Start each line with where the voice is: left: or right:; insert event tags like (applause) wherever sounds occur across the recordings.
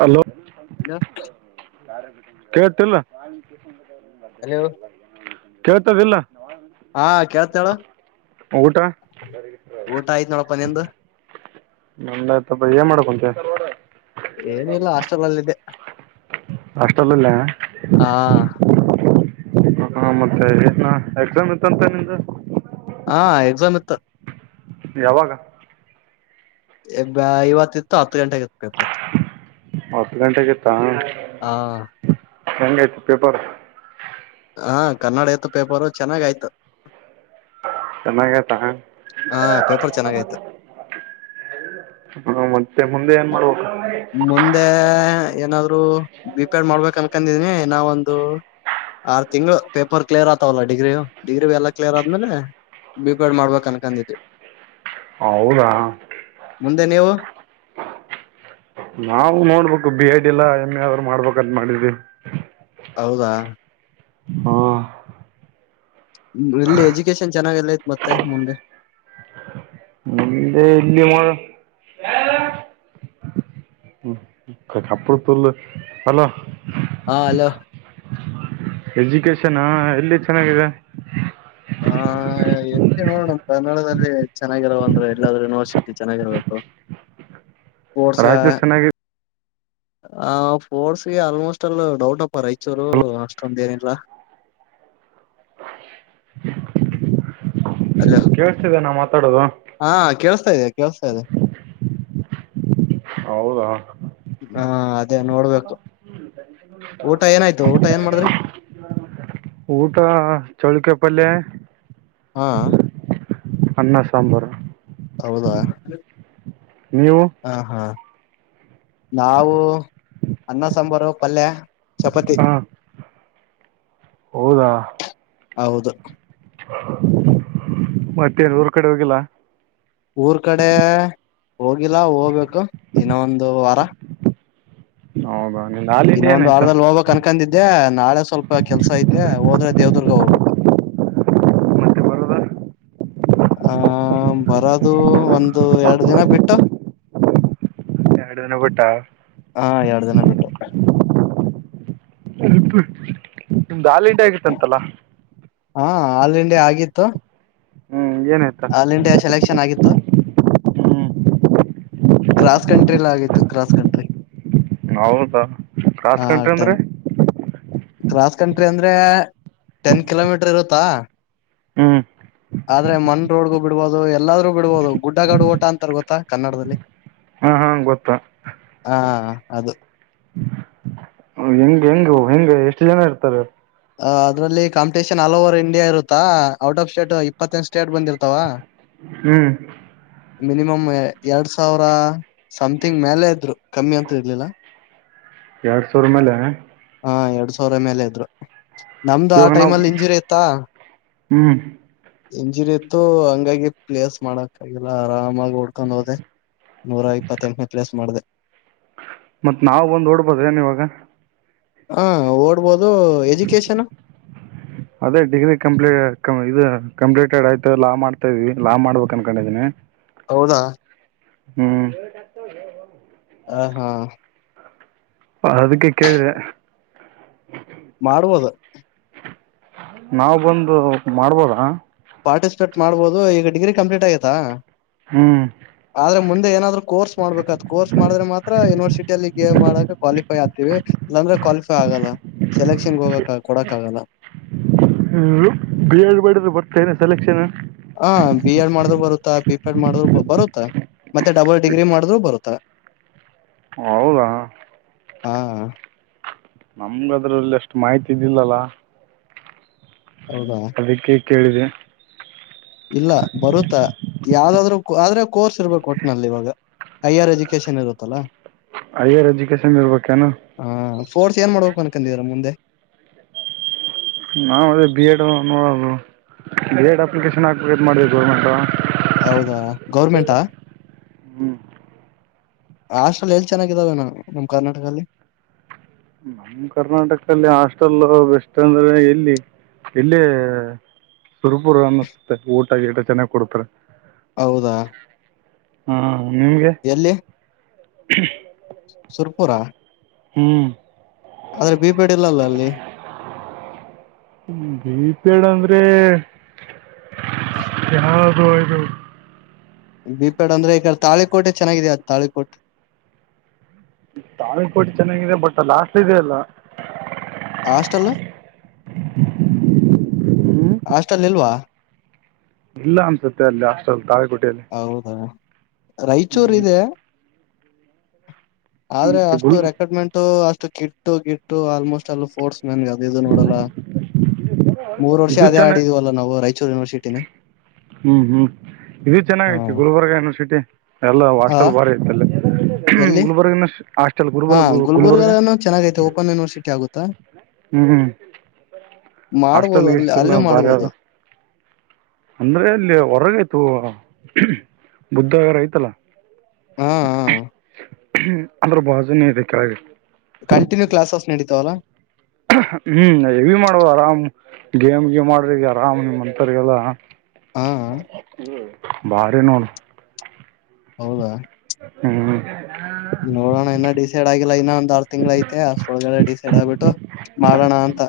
right: Hello
left: hello
right: Kateel
left: hello
right: ಕೇಳ್ತದಿಲ್ಲ
left: ಹಾ ಕೇಳ್ತಾಳ
right: ಊಟ
left: ಊಟ ಆಯ್ತ್ ನೋಡಪ್ಪ ನಿಂದು
right: ಮಂದ ಆಯ್ತಪ್ಪ ಏನ್ ಮಾಡಕ್ಂತೆ
left: ಏನಿಲ್ಲ ಹಾಸ್ಟೆಲ್ ಅಲ್ಲಿದೆ
right: ಅಷ್ಟಲ್ಲ ಇಲ್ಲ
left: ಹಾ
right: ಹಾ ಮತ್ತೆ ಎಕ್ಸಾಮ್ ಇತ್ತಂತ ನಿದ
left: ಹಾ ಎಕ್ಸಾಮ್ ಇತ್ತು
right: ಯಾವಾಗ
left: ಇಬ ಇವತ್ತ ಇತ್ತು ಹತ್ತು ಗಂಟೆ ಆಗತ್ತು ಪೇಪರ್
right: ಹತ್ತು ಗಂಟೆಗೆ
left: ಹ
right: ಹೆಂಗ ಆಯ್ತು ಪೇಪರ್
left: ಹಾ ಕನ್ನಡ ಎತ್ತು ಪೇಪರು ಚೆನ್ನಾಗ ಆಯ್ತು
right: ಚನ್ನಾಗತ ಹ
left: ಹಾ ಪೇಪರ್ ಚೆನ್ನಾಗಯ್ತು
right: ಹ್ಮ ಮತ್ತ
left: ಮುಂದೆ ಏನಾದ್ರು ಬಿಪ್ಯಾಡ್ ಮಾಡ್ಬೇಕ ಅನ್ಕಂದಿದನಿ ನಾವ ಒಂದು ಆರ್ ತಿಂಗಗಳು ಪೇಪರ್ ಕ್ಲಿಯರ್ ಆಗ್ತವಲ್ಲ ಡಿಗ್ರಿ ಡಿಗ್ರಿ ಬಿ ಎಲ್ಲ ಕ್ಲಿಯರ್ ಆದ್ಮೇಲೆ ಬಿಪಡ್ ಮಾಡ್ಬೇಕಕ್ ಅನ್ಕಂದಿದೆ
right: ಹೌದಾ
left: ಮುಂದೆ ನೀವು
right: ನಾವು ನೋಡ್ಬೇಕು ಬಿ ಎಡ್ ಇಲ್ಲ ಎಮ್ ಎ ಆದರು ಮಾಡ್ಬೇಕಂತ ಮಾಡಿದ್ವಿ
left: ಹೌದಾ
right: ಹಾ
left: ಇಲ್ಲಿ ಎಜುಕೇಶನ್ ಚೆನ್ನಾಗಲ್ಲೈತ್ ಮತ್ತೆ ಮುಮೆ
right: ನಿ ಇಲ್ಲಿಯ ಮೋಳ ಕಪಡ ತುಲ್ ಅಲ
left: ಹಾ ಅಲೋ
right: ಎಜುಕೇಶನ್ ಎಲ್ಲಿ ಚೆನ್ನಾಗಿದೆ
left: ಹಾ ಎತ್ತಿ ನೋಡೋಣ ಕನ್ನಡದಲ್ಲಿ ಚೆನ್ನಾಗಿರೋ ಅಂದ್ರು ಎಲ್ಲಾದ್ೂ ಯೂನಿವರ್ಸಿಟಿ ಚೆನ್ನಾಗಿರ್ಬೇಕು ಸ್ಪೋರ್ಟ್ಸ್
right: ರಾಯತರು ಚೆನ್ನಾಗಿ
left: ಆ ೋರ್ಸ್ಗೆ ಆಲ್ಮೋಸ್ಟ್ ಅಲ್ಲ ಡೌಟ್ ಅಪ್ಪ ರೈಚೂರು ಅಷ್ಟೊಂದ ಏನಿಲ್ಲ ಹ ಅಲೋ
right: ಕೇಳಿಸ್ತಿದೆ ನಾ ಮಾತಾಡೋದು
left: ಹಾ ಕೇಳಸ್ತಾ ಇದದೆ ಕೇಳಸ್ತಾ ಇದೆ
right: ಹೌದಾ
left: ಹಾ ಅದೇ ನೋಡ್ಬೇಕ ಊಟ ಏನ್ ಮಾಡಿದ್ರಿ
right: ಊಟ ಚಳಕ ಪ್ಪಲ್ಲೆ
left: ಹಾ
right: ಅನ್ನ ಸಾಂಬಾರ
left: ಹೌದಾ
right: ನೀವು
left: ಹಾ ಹಾ ನಾವು ಅನ್ನ ಸಾಂಬಾರು ಪಲ್ಯ ಚಪಾತಿ
right: ಹಾ ಹೌದಾ
left: ಹೌದು
right: ಮತ್ತೆನ್ ಊರ್ ಕಡೆ ಹೋಗಿಲ್ಲ
left: ಊರ್ ಕಡೆ ಹೋಗಿಲ್ಲ ಹೋಗ್ಬೇಕು ಇನ್ನೋ ಒಂದು ವಾರ
right: ಹೌದಾ ನಿಂದ ಆಲ್ ಇಂಡಿಯಾ
left: ಇನ್ನೊಂದ್
right: ಏನಾಯ್ತು
left: ವಾರದಲ್ಲಿ ಹೋಗ್ಬೇಕಕ್ ಅನ್ಕಂದಿದ್ದೆಾಳೆ ಸ್ವಲ್ಪ ಕೆಲ್ಸ ಐತೆ ಹೋದ್ರೆ ದೇವದುರ್ಗ ಹೋಗ್ಬೇಕು
right: ಮತ್ತೆ ಬರೋದ
left: ಆ ಬರದು ಒಂದು ಎರಡು ದಿನ ಬಿಟ್ಟು
right: ಎರಡು ದಿನ ಬಿಟ್ಟ
left: ಹಾ ಎರಡು ದಿನ ಬಿಟ್ಟು
right: ನಿಮ್ದು ಹಾಲ ಇಂಡೆ ಆಗಿತ್ತಂತಲ್ಲ
left: ಹಾ ಆಲ್ ಇಂಡಿಯ ಆಗಿತ್ತು
right: ಹ್ಮ
left: ಆಲ್ ಇಂಡಿಯಾ ಸೆಲೆಕ್ಷನ್ ಆಗಿತ್ತು ಕ್ರಾಸ್ ಕಂಟ್ರಿಲ ಆಗಿತ್ತು ಕ್ರಾಸ್ ಕಂಟ್ರಿ
right: ಹೌದಾ ಕಾಸ
left: ಹಾ
right: ಕಂಟ್ರಿ ಅಂದ್ರೀ
left: ಟೆನ್ ಕ್ರಾಸ್ ಕಂಟ್ರಿ ಅಂದ್ರೆ ಟೆನ್ ಕಿಲೋಮೀಟರ್ ಇರುತ್ತಾ
right: ಹ್ಮ್
left: ಆದ್ರೆ ಮನ್ ರೋಡ್ಗ ಬಿಡ್ಬಹುದು ಎಲ್ಲಾದ್ೂ ಬಿಡ್ಬಹುದು ಗುಡ್ಡಗಾಡು ಓಟ ಅಂತಾರ ಗೊತ್ತಾ ಕನ್ನಡದಲ್ಲಿ
right: ಹಾ ಹಾ ಗೊತ್ತಾ
left: ಹಾ ಅದು
right: ಹೆಂಗ್ ಹೆಂಗ ಹೆಂಗ ಎಷ್ಟು ಜನ ಇರ್ತಾರೆ
left: ಅ ಅದ್ರಲ್ಲಿ ಕಂಿಟೇಷನ್ ಆಲ್ ಓವರ್ ಇಂಡಿಯಾ ಇರುತ್ತಾ ಔಟ್ ಆಫ್ ಸ್ಟೇಟ್ ಇಪ್ಪತ್ತ ಸ್ಟೇಟ್ ಬಂದಿರ್ತಾವ
right: ಹ್ಮ್
left: ಮಿನಿಮಮ್ ಎರಡ್ ಸಾವಿರ ಸಮಥಿಂಗ್ ಮೇಲೆ ಇದ್ರು ಕಮ್ಮಿ ಅಂತ ಇರ್ಲಿಲ್ಲ
right: ಎರಡ್ ಸಾವರ ಮೇಲೆ
left: ಹಾ ಎರಡ್ ಸಾವಿರ ಮೇಲೆ ಇದ್ರು ನಮ್ದು ಆ
right: ಇವಾಗ
left: ಟೈಮ್
right: ನಾವು
left: ಅಲ್ಲಿ ಇಂಜುರಿ ಆಯತ್ತಾ
right: ಹ್ಮ್
left: ಇಂಜುರಿ ಇತ್ತು ಹಂಗಾಗಿ ಪ್ಲೇಸ್ ಮಾಡಕ್ಕಾಗಿಲ್ಲ ಆರಾಮಾಗಿ ಓಡ್ಕೊಂಡ್ ಹೋದೆ ನೂರ ಇಪ್ಪತ್ತೆಂಟನೇ ಪ್ಲೇಸ್ ಮಾಡಿದೆ
right: ಮತ್ತ್ ನಾವವು ಒಂದ್ ಓಡ್ಬದ್ರೇನ್ ಇವಾಗ
left: ಹಾ ಓಡ್ಬೋದು ಎಜುಕೇಶನ್
right: ಅದೇ ಡಿಗ್ರಿ ಕಂಪ್ಲೀಟ್ ಇದು ಕಂಪ್ಲೀಟೆಡ್ ಆಯ್ತು ಲಾ ಮಾಡ್ತಾ ಇದ್ವಿ ಲಾ ಮಾಡ್ಬೇಕು ಅನ್ಕೊಂಡಿದೀನಿ
left: ಹೌದಾ
right: ಹ್ಮ್
left: ಹ ಹಾ
right: ಹ ಅದಕ್ಕೆ ಕೇಳಿದೆೆ
left: ಮಾಡ್ಬೋದು
right: ನಾವವು್ ಬಂದು ಮಾಡ್ಬೋದಾ
left: ಅದು ಈಗ ಡಿಗ್ರಿ ಕಂಪ್ಲೀಟ್ ಆಗತಾ ಆದ್ರೆ ಮುಂದೆ ಏನಾದ್ರು ಕೋರ್ಸ್ ಮಾಡಬೇಕದು ಕೋರ್ಸ್ ಮಾಡಿದ್ರ ಮಾತ್ರ ಯನರ್ಸಿ ಸಿಟಿಲ್ಲಿ ಗೇಮ್ ಮಾಡಕ ಕ್ವಾಲಿಫೈ ಆಗ್ತೀವಿ ಇಲ್ಲಾಂದ್ರೆ ಕ್ವಾಲಿಫೈ ಆಗಲ್ಲ ಸೆಲೆಕ್ಷನ್ಗೆ ಹೋಗಕ್ ಕೊಡಕ್ ಆಗಲ್ಲ
right: ಹ ಬಿ ಎಡ್ ಬಡಿದ್ರೆ ಬರ್ತೇನೆ ಸೆಲೆಕ್ಷನ್
left: ಹ ಬಿ ಎಡ್ ಮಾಡ್ದ ಬರುತ್ತ ಬಿ ಪೆಡ್ ಮಾಡಿದ್ರು ಬರುತ್ತಾ ಮತ್ತೆ ಡಬಲ್ ಡಿಗ್ರಿ ಮಾಡಿದ್ರು ಬರುತ್ತಾ
right: ಹೌದಾ
left: ಹಾ
right: ನಮ್ಗ ಅದ್ರಲ್ಲಿ ಎಷ್ಟು ಮಾಹಿತಿ ಇದಿಲ್ಲಲ್ಲ
left: ಹೌದಾ
right: ಕೇಳಿದೆ
left: ಇಲ್ಲ ಬರುತ್ತಾ ಯಾವ್ದಾದ್ರು ಆದ್ರೆ ಕೋರ್ಸ್ ಇರ್ಬೇಕು ಒಟ್ನಲ್ಲಿ ಇವಾಗ ಹೈಯರ್ ಎಜುಕೇಶನ್ ಇರುತ್ತಲ್ಲ
right: ಹೈಯರ್ ಎಜುಕೇಷನ್ ಇರ್ಬೇಕೇನು
left: ಫೋರ್ಸ್ ಏನ್ ಮಾಡ ಕನಕಲ್ಲಿ ರಮಂದ
right: ನಾವ ಅದೇ ಬಿ ಎಡ್ ಎಡ್ ಅಪ್ಲಿಕೇಶನ್ ಹಾಕ್ಬೇಕ ಮಾಡಿದೆವಿ ಗೌರ್ಮೆಂಟ್
left: ಹೌದಾ ಗೌರ್ಮೆಂಟಾ
right: ಹ್ಞೂ
left: ರಾಷ್ಟ್ರಲ್ಲಿ ಎಲ್ಲಿ ಚೆನ್ನಾಗಿದ್ದಾವೆ ನ ನಮ ಕರ್ನಾಟಕದಲ್ಲಿ
right: ನಮ್ಮ ಕರ್ನಾಟಕಲ್ಲಿ ಹಾಸ್ಟೆಲ್ ಬೆಸ್ಟ್ ಅಂದ್ರೆ ಎಲ್ಲಿ ಎಲ್ಲಿ ಸುರ್ಪುರ ಅನ್ನಿಸುತ್ತೆ ಊಟ ಗ ಟ ಚೆನ್ನಾಗ್ ಕೊಡ್ತಾರೆ
left: ಹೌದಾ
right: ಹಾ ನಿಮ್ಗೆ
left: ಎಲ್ಲಿ ಸುರ್ಪುರ
right: ಹ್ಮ್
left: ಆದ್ರೆ ಬಿಪೇಡ್ ಇಲ್ಲಲ್ಲ ಅಲ್ಲಿ
right: ಗೀತಂದ್ರೆ ಯಾವ ರ ರ
left: ಬಿಪೆಡ್ ಅಂದ್ರೆ ಈಕ ತಾಳಿಕೋಟೆ ಚೆನ್ನಾಗಿದೆ ಅ ತಾಳಿಕೋಟೆ
right: ತಾವಿ ಕೋಟ್ಟಿ ಚೆನ್ನಾಗಿದೆ ಬಟ್ ಲಾಸ್ಟ್ ಇ ಅಲ್ಲ
left: ಹಾಸ್ಟಲ್
right: (unintelligible) ಹ್ಞೂ
left: ಅಷ್ಟಲ್ಲಿ ಇಲ್ವಾ
right: ಇಲ್ಲ ಅನ್ಸುತ್ತೆ ಅಲ್ಲಿ ಹಾಸ್ಟೆಲ್ ತಾಳೆ ಕೊಟ್ಟು
left: ಹೌದಾ ರಾಯಚೂರ್ ಇದೆ ಆದ್ರೆ
right: ಹ್ಞೂ
left: ಅಷ್ಟು
right: ಗುಲ್
left: ರೆಕ್ರೂಟ್ಮೆಂಟ್ು ಅಷ್ಟು ಕಿಟ್ಟು ಗಿಟ್ಟು ಆಲ್ಮೋಸ್ಟ್ ಎಲ್ಲ ಫೋರ್ಸ್ ನನ್ ಗ ಅದದು ನೋಡಲ್ಲ ಮೂರ್ ವರ್ಷ
right: ಇದು
left: ಅದೇ ಆಡಿದವಲ್ಲ ನಾವು ರಾಯಚೂರು ಯೂನಿವರ್ಸಿಟಿನೇ
right: ಹ್ಮ್ ಹ್ಮ್ ಇದು
left: ಹಾ
right: ಚೆನ್ನಾಗೈತಿ ಗುಲ್ಬರ್ಗ ಯೂನಿವರ್ಸಿಟಿ ಎಲ್ಲ
left: ಆ?
right: ಹಾಸ್ಟೆಲ್ ಬಾರಿ ಐತ್ತಲ್ಲಿ.
left: ಎಲ್ಲಿ
right: ಗುಲ್ಬರ್ಗ ಹಟಲ್
left: ಹಾ
right: ಗುಬ ಗುಲ್ಬರ್ಗ
left: ಗುಲ್ಬರ್ಗನು ಚೆನ್ನಾಗೈತೆ ಓಪನ್ ಯೂನಿವರ್ಸಿಟಿ ಆಗುತ್ತಾ
right: ಹ್ಮ್
left: ಮಾಡ್ಬೋದು
right: ಹಸ್ಟಲ್
left: ಅಲ್ಲಿ ಅಲ್ಲೂ
right: ಗ ಬಾರಿ
left: ಮಾಡ್ಬೋದು
right: ಅಂದ್ರೆ ಅಲ್ಲಿ ಹೊರಗಯ್ತು ಬುದ್ಧಗರ ಐ್ತಲ್ಲ
left: ಹ್ಮ್ ಹ್ಮ್
right: ಅದ್ರ ಭಾಜನ ಇದೆ ಕೆಳ
left: ಕಂಟಿನ್ಯೂ ಕ್ಲಾಸಸ್ ನಡೀತವಲ್ಲಾ
right: ಹ್ಮ್ ಎವಿ ಮಾಡುವ ಆರಾಮ್ ಗೇಮ್ ಗೇಮ್ ಮಾಡ್ರ ಆರಾಮ್ ನಿ ಅಂತರ್ಗಲ್ಲ
left: ಹಾ
right: ಬಾರ ನ
left: ಹೌದಾ
right: ಹ್ಮ್
left: ನೋಡೋಣ ಇನ್ನ ಡಿಸೈಡ್ ಆಗಿಲ್ಲ ಇನ್ನೊಂದ ತಿಂಗಳ ಐತೆ ಅಷ್ಟ್ರೊಳಲ್ಲ ಡಿಸೈಡ್ ಆಗ್ಬಿಟ್ಟು ಮಾಡೋಣ ಅಂತ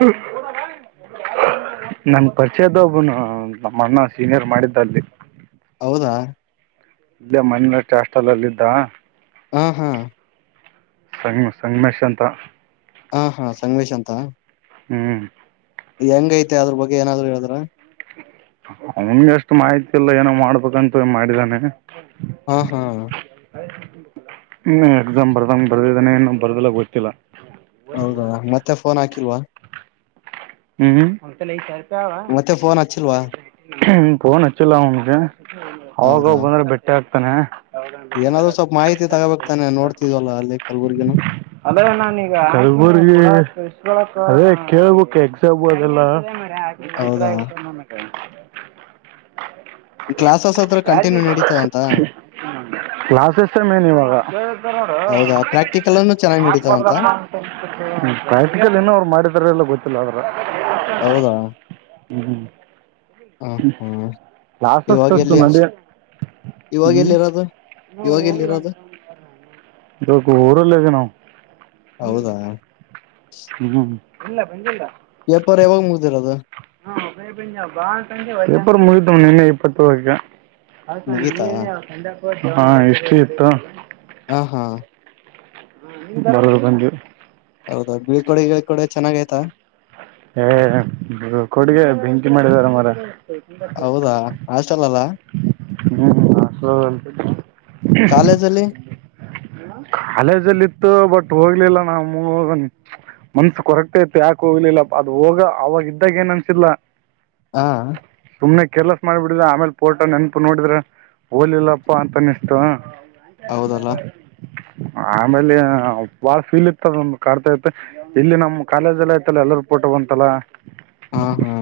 right: ಹ್ಮ ನನ್ ಪರಿಚಯದ ಒಬ್ಬನು ನಮ್ಮ ಅಣ್ಣಾ ಸೀನಿಯರ್ ಮಾಡಿದ್ದ ಅಲ್ಲಿ
left: ಹೌದಾ
right: ಇಲ್ಲ ಮಣಷ್ಟ ಅಷ್ಟಲ್ಲಲ್ಲ ಇದಿದ್ದ
left: ಹ ಹಾ
right: ಸಂ ಸಂಗಮೇಶ್ ಅಂತ
left: ಹಾ ಹಾ ಸಂಗವೇಶ್ ಅಂತ
right: ಹ್ಮ್
left: ಹೆಂಗ ೈತೆ ಅದ್ರ ಬಗ್ಗೆ ಏನಾದ್ರು ಹೇಳಿದ್ರ
right: ಅವನ್ಗೆ ಅಷ್ಟು ಮಾಹಿತಿ ಇಲ್ಲ ಏನೋ ಮಾಡ್ಬೇಕಂತ ಮಾಡಿದಾನೆ
left: ಹಾ ಹಾ
right: ಹ್ಮ ಎಕ್ಸಾಮ್ ಬರ್ದಂಗ ಬರ್ದಿದ್ದಾನೆ ಏನು ಬರ್ದಲ ಗೊತ್ತಿಲ್ಲ
left: ಹೌದ ಮತ್ತೆ ಫೋನ್ ಹಾಕಿಲ್ವಾ
right: ಹ್ಮ್ ಹ್ಮ್ ಹಂತಲ್ಲ ಸ
left: ಮತ್ತೆ ಫೋನ್ ಹಚ್ಚಿಲ್ವಾ
right: ಹ್ಮ ಫೋನ್ ಹಚ್ಚಿಲ್ಲ ಅವನ್ಗೆ ಅವಾಗವ
left: ಹೌದಾ
right: ಬಂದ್ರೆ ಬೆಟ್ಟೆ ಹಾಕ್ತಾನೆ
left: ಏನಾದ್ರು ಸ್ವಲ್ಪ ಮಾಹಿತಿ ತಗೋಬೇಕ್ತಾನೆ ನೋಡ್ತಿದ್ವಲ್ಲ ಅರ್ಲಿ ಕಲ್ಬುರ್ಗನು
right: ಅದ ನಾನೀಗ ಅದೇ ಕೇಳ್ಬೇಕುು ಎಕ್ಸಾಮು ಅದೆಲ್ಲ
left: ಹೌದಾ ಕ್ಲಾಸಸ್ ಹತ್ರ
right: ಯಾರಿಗೆ
left: ಕಂಟಿನ್ಯೂ
right: ಹ
left: ನಡೀತಾವಂತ
right: ಕ್ಲಾಸ್ ಎಸ್ ಮೇನ್ ಇವಾಗ
left: ಹೌದಾ ಪ್ರಾಕ್ಟಿಕಲ್ ಅನ್ನು ಚೆನ್ನಾಗಿ ನಡೀತಾವಂತ
right: ಹ್ಮ ಪ್ರಾಕ್ಟಿಕಲ್ ಇನೋರು ಮಾಡಿದಾರಲ್ಲ ಗೊತ್ತಿಲ್ಲ ಅವ ಹ್ಮ್
left: ಹೌದಾ
right: ಹ್ಮ
left: ಹ ಹ್ಮ್
right: ಕ್ಲಾಸಸ್
left: ಇವಾಗ ಎಲ್ಲಿ
right: ಎತನಲ್ಲಿ
left: ಇವಾಗ
right: ಹ್ಮ್
left: ಎಲ್ಲಿ ಇರೋದು ಇವಾಗ ಎಲ್ಲಿ ಇರೋದು
right: ಊರಲ್ಲಿದ್ದೀನಿ
left: ಹೌದಾ
right: ಹ್ಮ ಇಲ್ಲ ಬಜ ಇಲ್ಲ
left: ಪೇಪರ್ ಯಾವಾಗ ಮುಗ್ದಿರೋದು
right: ಹಜಾ ನಿನ್ನೆ ಇಪ್ಪತ್ತ
left: ಮುಗೀತಾ
right: ಹಾ ಎಷ್ಟ ಇತ್ತು
left: ಹ ಹಾ
right: ಬಕಂಜ
left: ಹೌದೌ ಬೀಳ್ಕೋಡೆ ಗೀಳ್ಕಡೆ ಚನ್ನಾಗ ಆ್ತಾ
right: ಏ ಕೊಡ್ಗೆ ಬೆಂಕಿ ಮಾಡಿದಾರ ಮಾರಾಯ
left: ಹೌದಾ ಹಾಸ್ಟೆಲ್ ಅಲ್ಲಾ
right: ಹ್ಮ್್ಮಸ
left: ಕಾಲೇಜಲ್ಲಿ
right: ಕಾಲೇಜಲ್ಲಿ ಇತ್ತು ಬಟ್ ಹೋಗ್ಲಿಲ್ಲ ನಾ ಮನ್ಸ ಕೊರಕ್ಟ ಐತಿ ಯಾಕ ಕೋಗ್ಲ ಇಲ್ಲ ಅದು ಹೋಗ ಅವಾಗ ಇದ್ದಾಗ ಏನ್ ಅನ್ಸಿಲ್ಲ
left: ಹಾ
right: ಸುಮ್ನೆ ಕೆಲಸ್ ಮಾಡಿಬಿಡಿದೆ ಆಮೇಲ್ ಪೋರ್ಟ ನೆನಪು ನೋಡಿದ್ರ ಹೋಲಿಲ್ಲಪ್ಪಾ ಅಂತ ಅನಿಸ್ತು ಹಂಚ ನಂಬರ್
left: ಹೌದಲ್ಲ
right: ಕ ಆಮೇಲೆ ಬಾಳ ಫೀಲ್ ಇತದ ಒಂದು ಕರ್ತೈತೆ ಇಲ್ಲಿ ನಮ್ಮ್ ಕಾಲೇಜಲ್ಲ ಎಲ್ಲರೂ ಪೋಟ ಬಂತಲ್ಲ
left: ಹಾ ಹಾ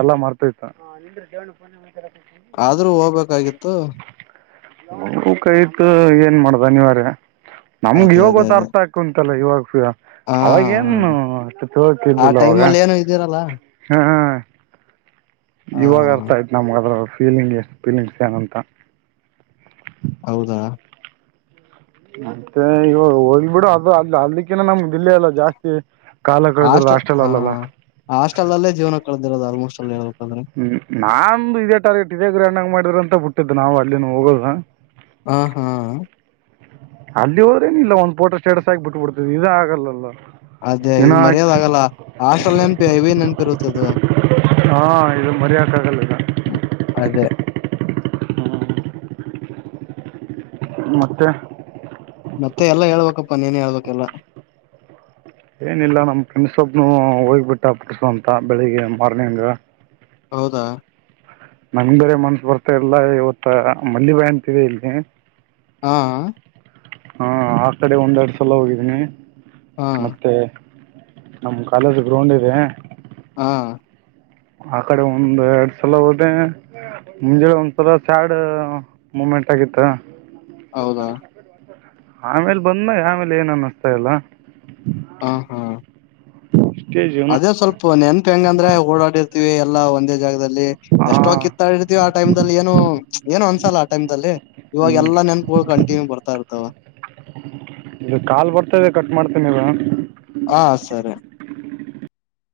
right: ಎಲ್ಲ ಮ್ತತ
left: ಆದ್ರೂ ಹೋಗ್ಬೇಕಾಗಿತ್ತು
right: ಕಯತು ಏನ್ ಮಾಡ್ದ ನೀಿವರ ನಮ್ಗ
left: ಅದೇ
right: ಇವ
left: ಅದೇ
right: ಗತ್ತ
left: ಅದೇ
right: ಅರ್ಥ ಆಾಕಂ ಇತ್ತಲ್ಲ ಇವಾಗ
left: ಹಾ ಹಾ.
right: ಅವಾಗೇಏನು
left: ಆ ಟೈಮ್ ಅಲ್ಲಿ ಏನು ಇದ್ದೀರಲ್ಲ
right: ಹಾ
left: ಹ
right: ಇವಾಗ ಅರ್ಥ ಆಯತ್ ನಮಗ ಅದ್ರ ಫೀಲಿಂಗ್ ಎಷ್ಟು ಫೀಲಿಂಗ್ಸ್ ಏನಂತ
left: ಹೌದಾ
right: ಮತ್ತೆ ಈ ಹೋಗ್ ಬಿಿಡು ಅದು ಅ ಅಲ್ಲಿಕ್ಕನ ನಮ್ ಇಲ್ಲಿ ಎಲ್ಲ ಜಾಸ್ತಿ ಕಾಲ ಕಳೆದಿರದು ಹಾಸ್ಟೆಲ್ ಅಲ್ಅಲ್ಲ
left: ಹಾಸ್ಟೆಲ್ ಅಲ್ಲೇ ಜೀವನ ಕಳೆದಿರೋದು ಆಲ್ಮೋಸ್ಟ್ ಅಲ್ಲಿ ಹೇಳ್ಬೇಕಂದ್ರೆ
right: ಹ್ಮ್ ನಾ ಇದೇ ಟಾರ್ಗೆಟ್ ಇದೇ ಗ್ರಹಣ್ಾಗ ಮಾಡಿದ್ರ ಅಂತ ಬಿಟ್ಟಿದ್ದ್ ನಾವ್ ಅಲ್ಲಿನ ಹೋಗೋದು
left: ಹ ಹಾ
right: ಅಲ್ಲಿ ಹೋದ್ರೇನ ಇಲ್ಲ ಒಂದ್ ೋಟೋ ಸ್ಟೇಟಸ್ ಆಗಿಬ ಬಿಟ್ಟುಬಡ್ತದೆ ಇದು ಆಗಲ್ಲಲ್ಲ
left: ಅದೇ
right: ಇನ್ನ
left: ಇದು ಮರ್ಯಾದೆ ಆಗಲ್ಲ ಆ ಹಾಸ್ಟೆಲ್ ನೆನಪಿ ಇವೇ ನೆನಪಿ ಇರುತ್ತದು
right: ಮರ್ಯ ಕಾಗಲ್ಲಲ್ಲ ಮತ್ತೆ
left: ಕಲ
right: ಏನಿಲ್ಲ ನಮ್ ಫೆಂಡ್ಸ್ೊಬ್ನು ಹೋಗ್ಬಿಟ್ಟ ಪುಟ್ಸಂತ ಬೆಳಿಗ್ಗೆ ಮಾರ್ನಿಂಗ್
left: ಹೌದಾ
right: ನಂಗ ಬೇರೆ ಮನ್ಸ ಬರ್ತಾ ಇಲ್ಲ ಇವತ್ತ ಮಲ್ಲಿ ಬಾಯಿ ಅಂತಿದೆ ಇಲ್ಲಿಗೆ
left: ಹಾ
right: ಹಾ ಆ ಕಡೆ ಒಂದೆರಡು ಸಲ ಹೋಗಿದೀನಿ
left: ಹಾ
right: ಮತ್ತೆ ನಮ್ ಕಾಲೇಜ್ ಗ್ರೌಂಡ್ ಇದೆ
left: ಹಾ
right: ಆ ಕಡೆ ಒಂದ್ ಎರಡ್ ಸಲ ಹೋದೆ ಮುಂಜ ಒಂ್ಥರ ಸ್ಯಾಡ್ ಮೂಮೆಂಟ್ ಆಗಿತ್ತ
left: ಹೌದಾ
right: ಆಮೇಲ್ ಬಂದ ಆಮೇಲೆ ಏನ್ ಅನ್ನಿಸ್ತಾ ಇಲ್ಲ
left: ಹ ಹಾ
right: ಇಷ್ಟೇ ಜೀವನ
left: ಅದೇ ಸ್ವಲ್ಪ ನೆನ್ಪು ಹೆಂಗ ಅಂದ್ರೆ ಓಡಾಡಿರ್ತಿೀವಿ ಎಲ್ಲಾ ಒಂದೇ ಜಾಗದ ಇಲ್ಲಿ
right: ಆ,
left: ಎಷ್ಟೋ ಕಿತ್ತಾಡಿರ್ತೀವಿ ಆ ಟೈಮ್ಲ್ಲಿ ಏನು ಏನು ಅನ್ಸಲ್ಲ ಆ ಟೈಮ್ ಅಲ್ಲಿ ಇವಾಗ
right: ಹ್ಮ್,
left: ಎಲ್ಲಾ ನೆನ್ಪುಗಳು ಕಂಟಿನ್ಯೂ ಬರ್ತಾ ಇರ್ತಾವ
right: ಇ ಕಾಲ್ ಬರ್ತದೆ ಕಟ್ ಮಾಡ್ತೀನವ
left: ಹಾ ಸರಿ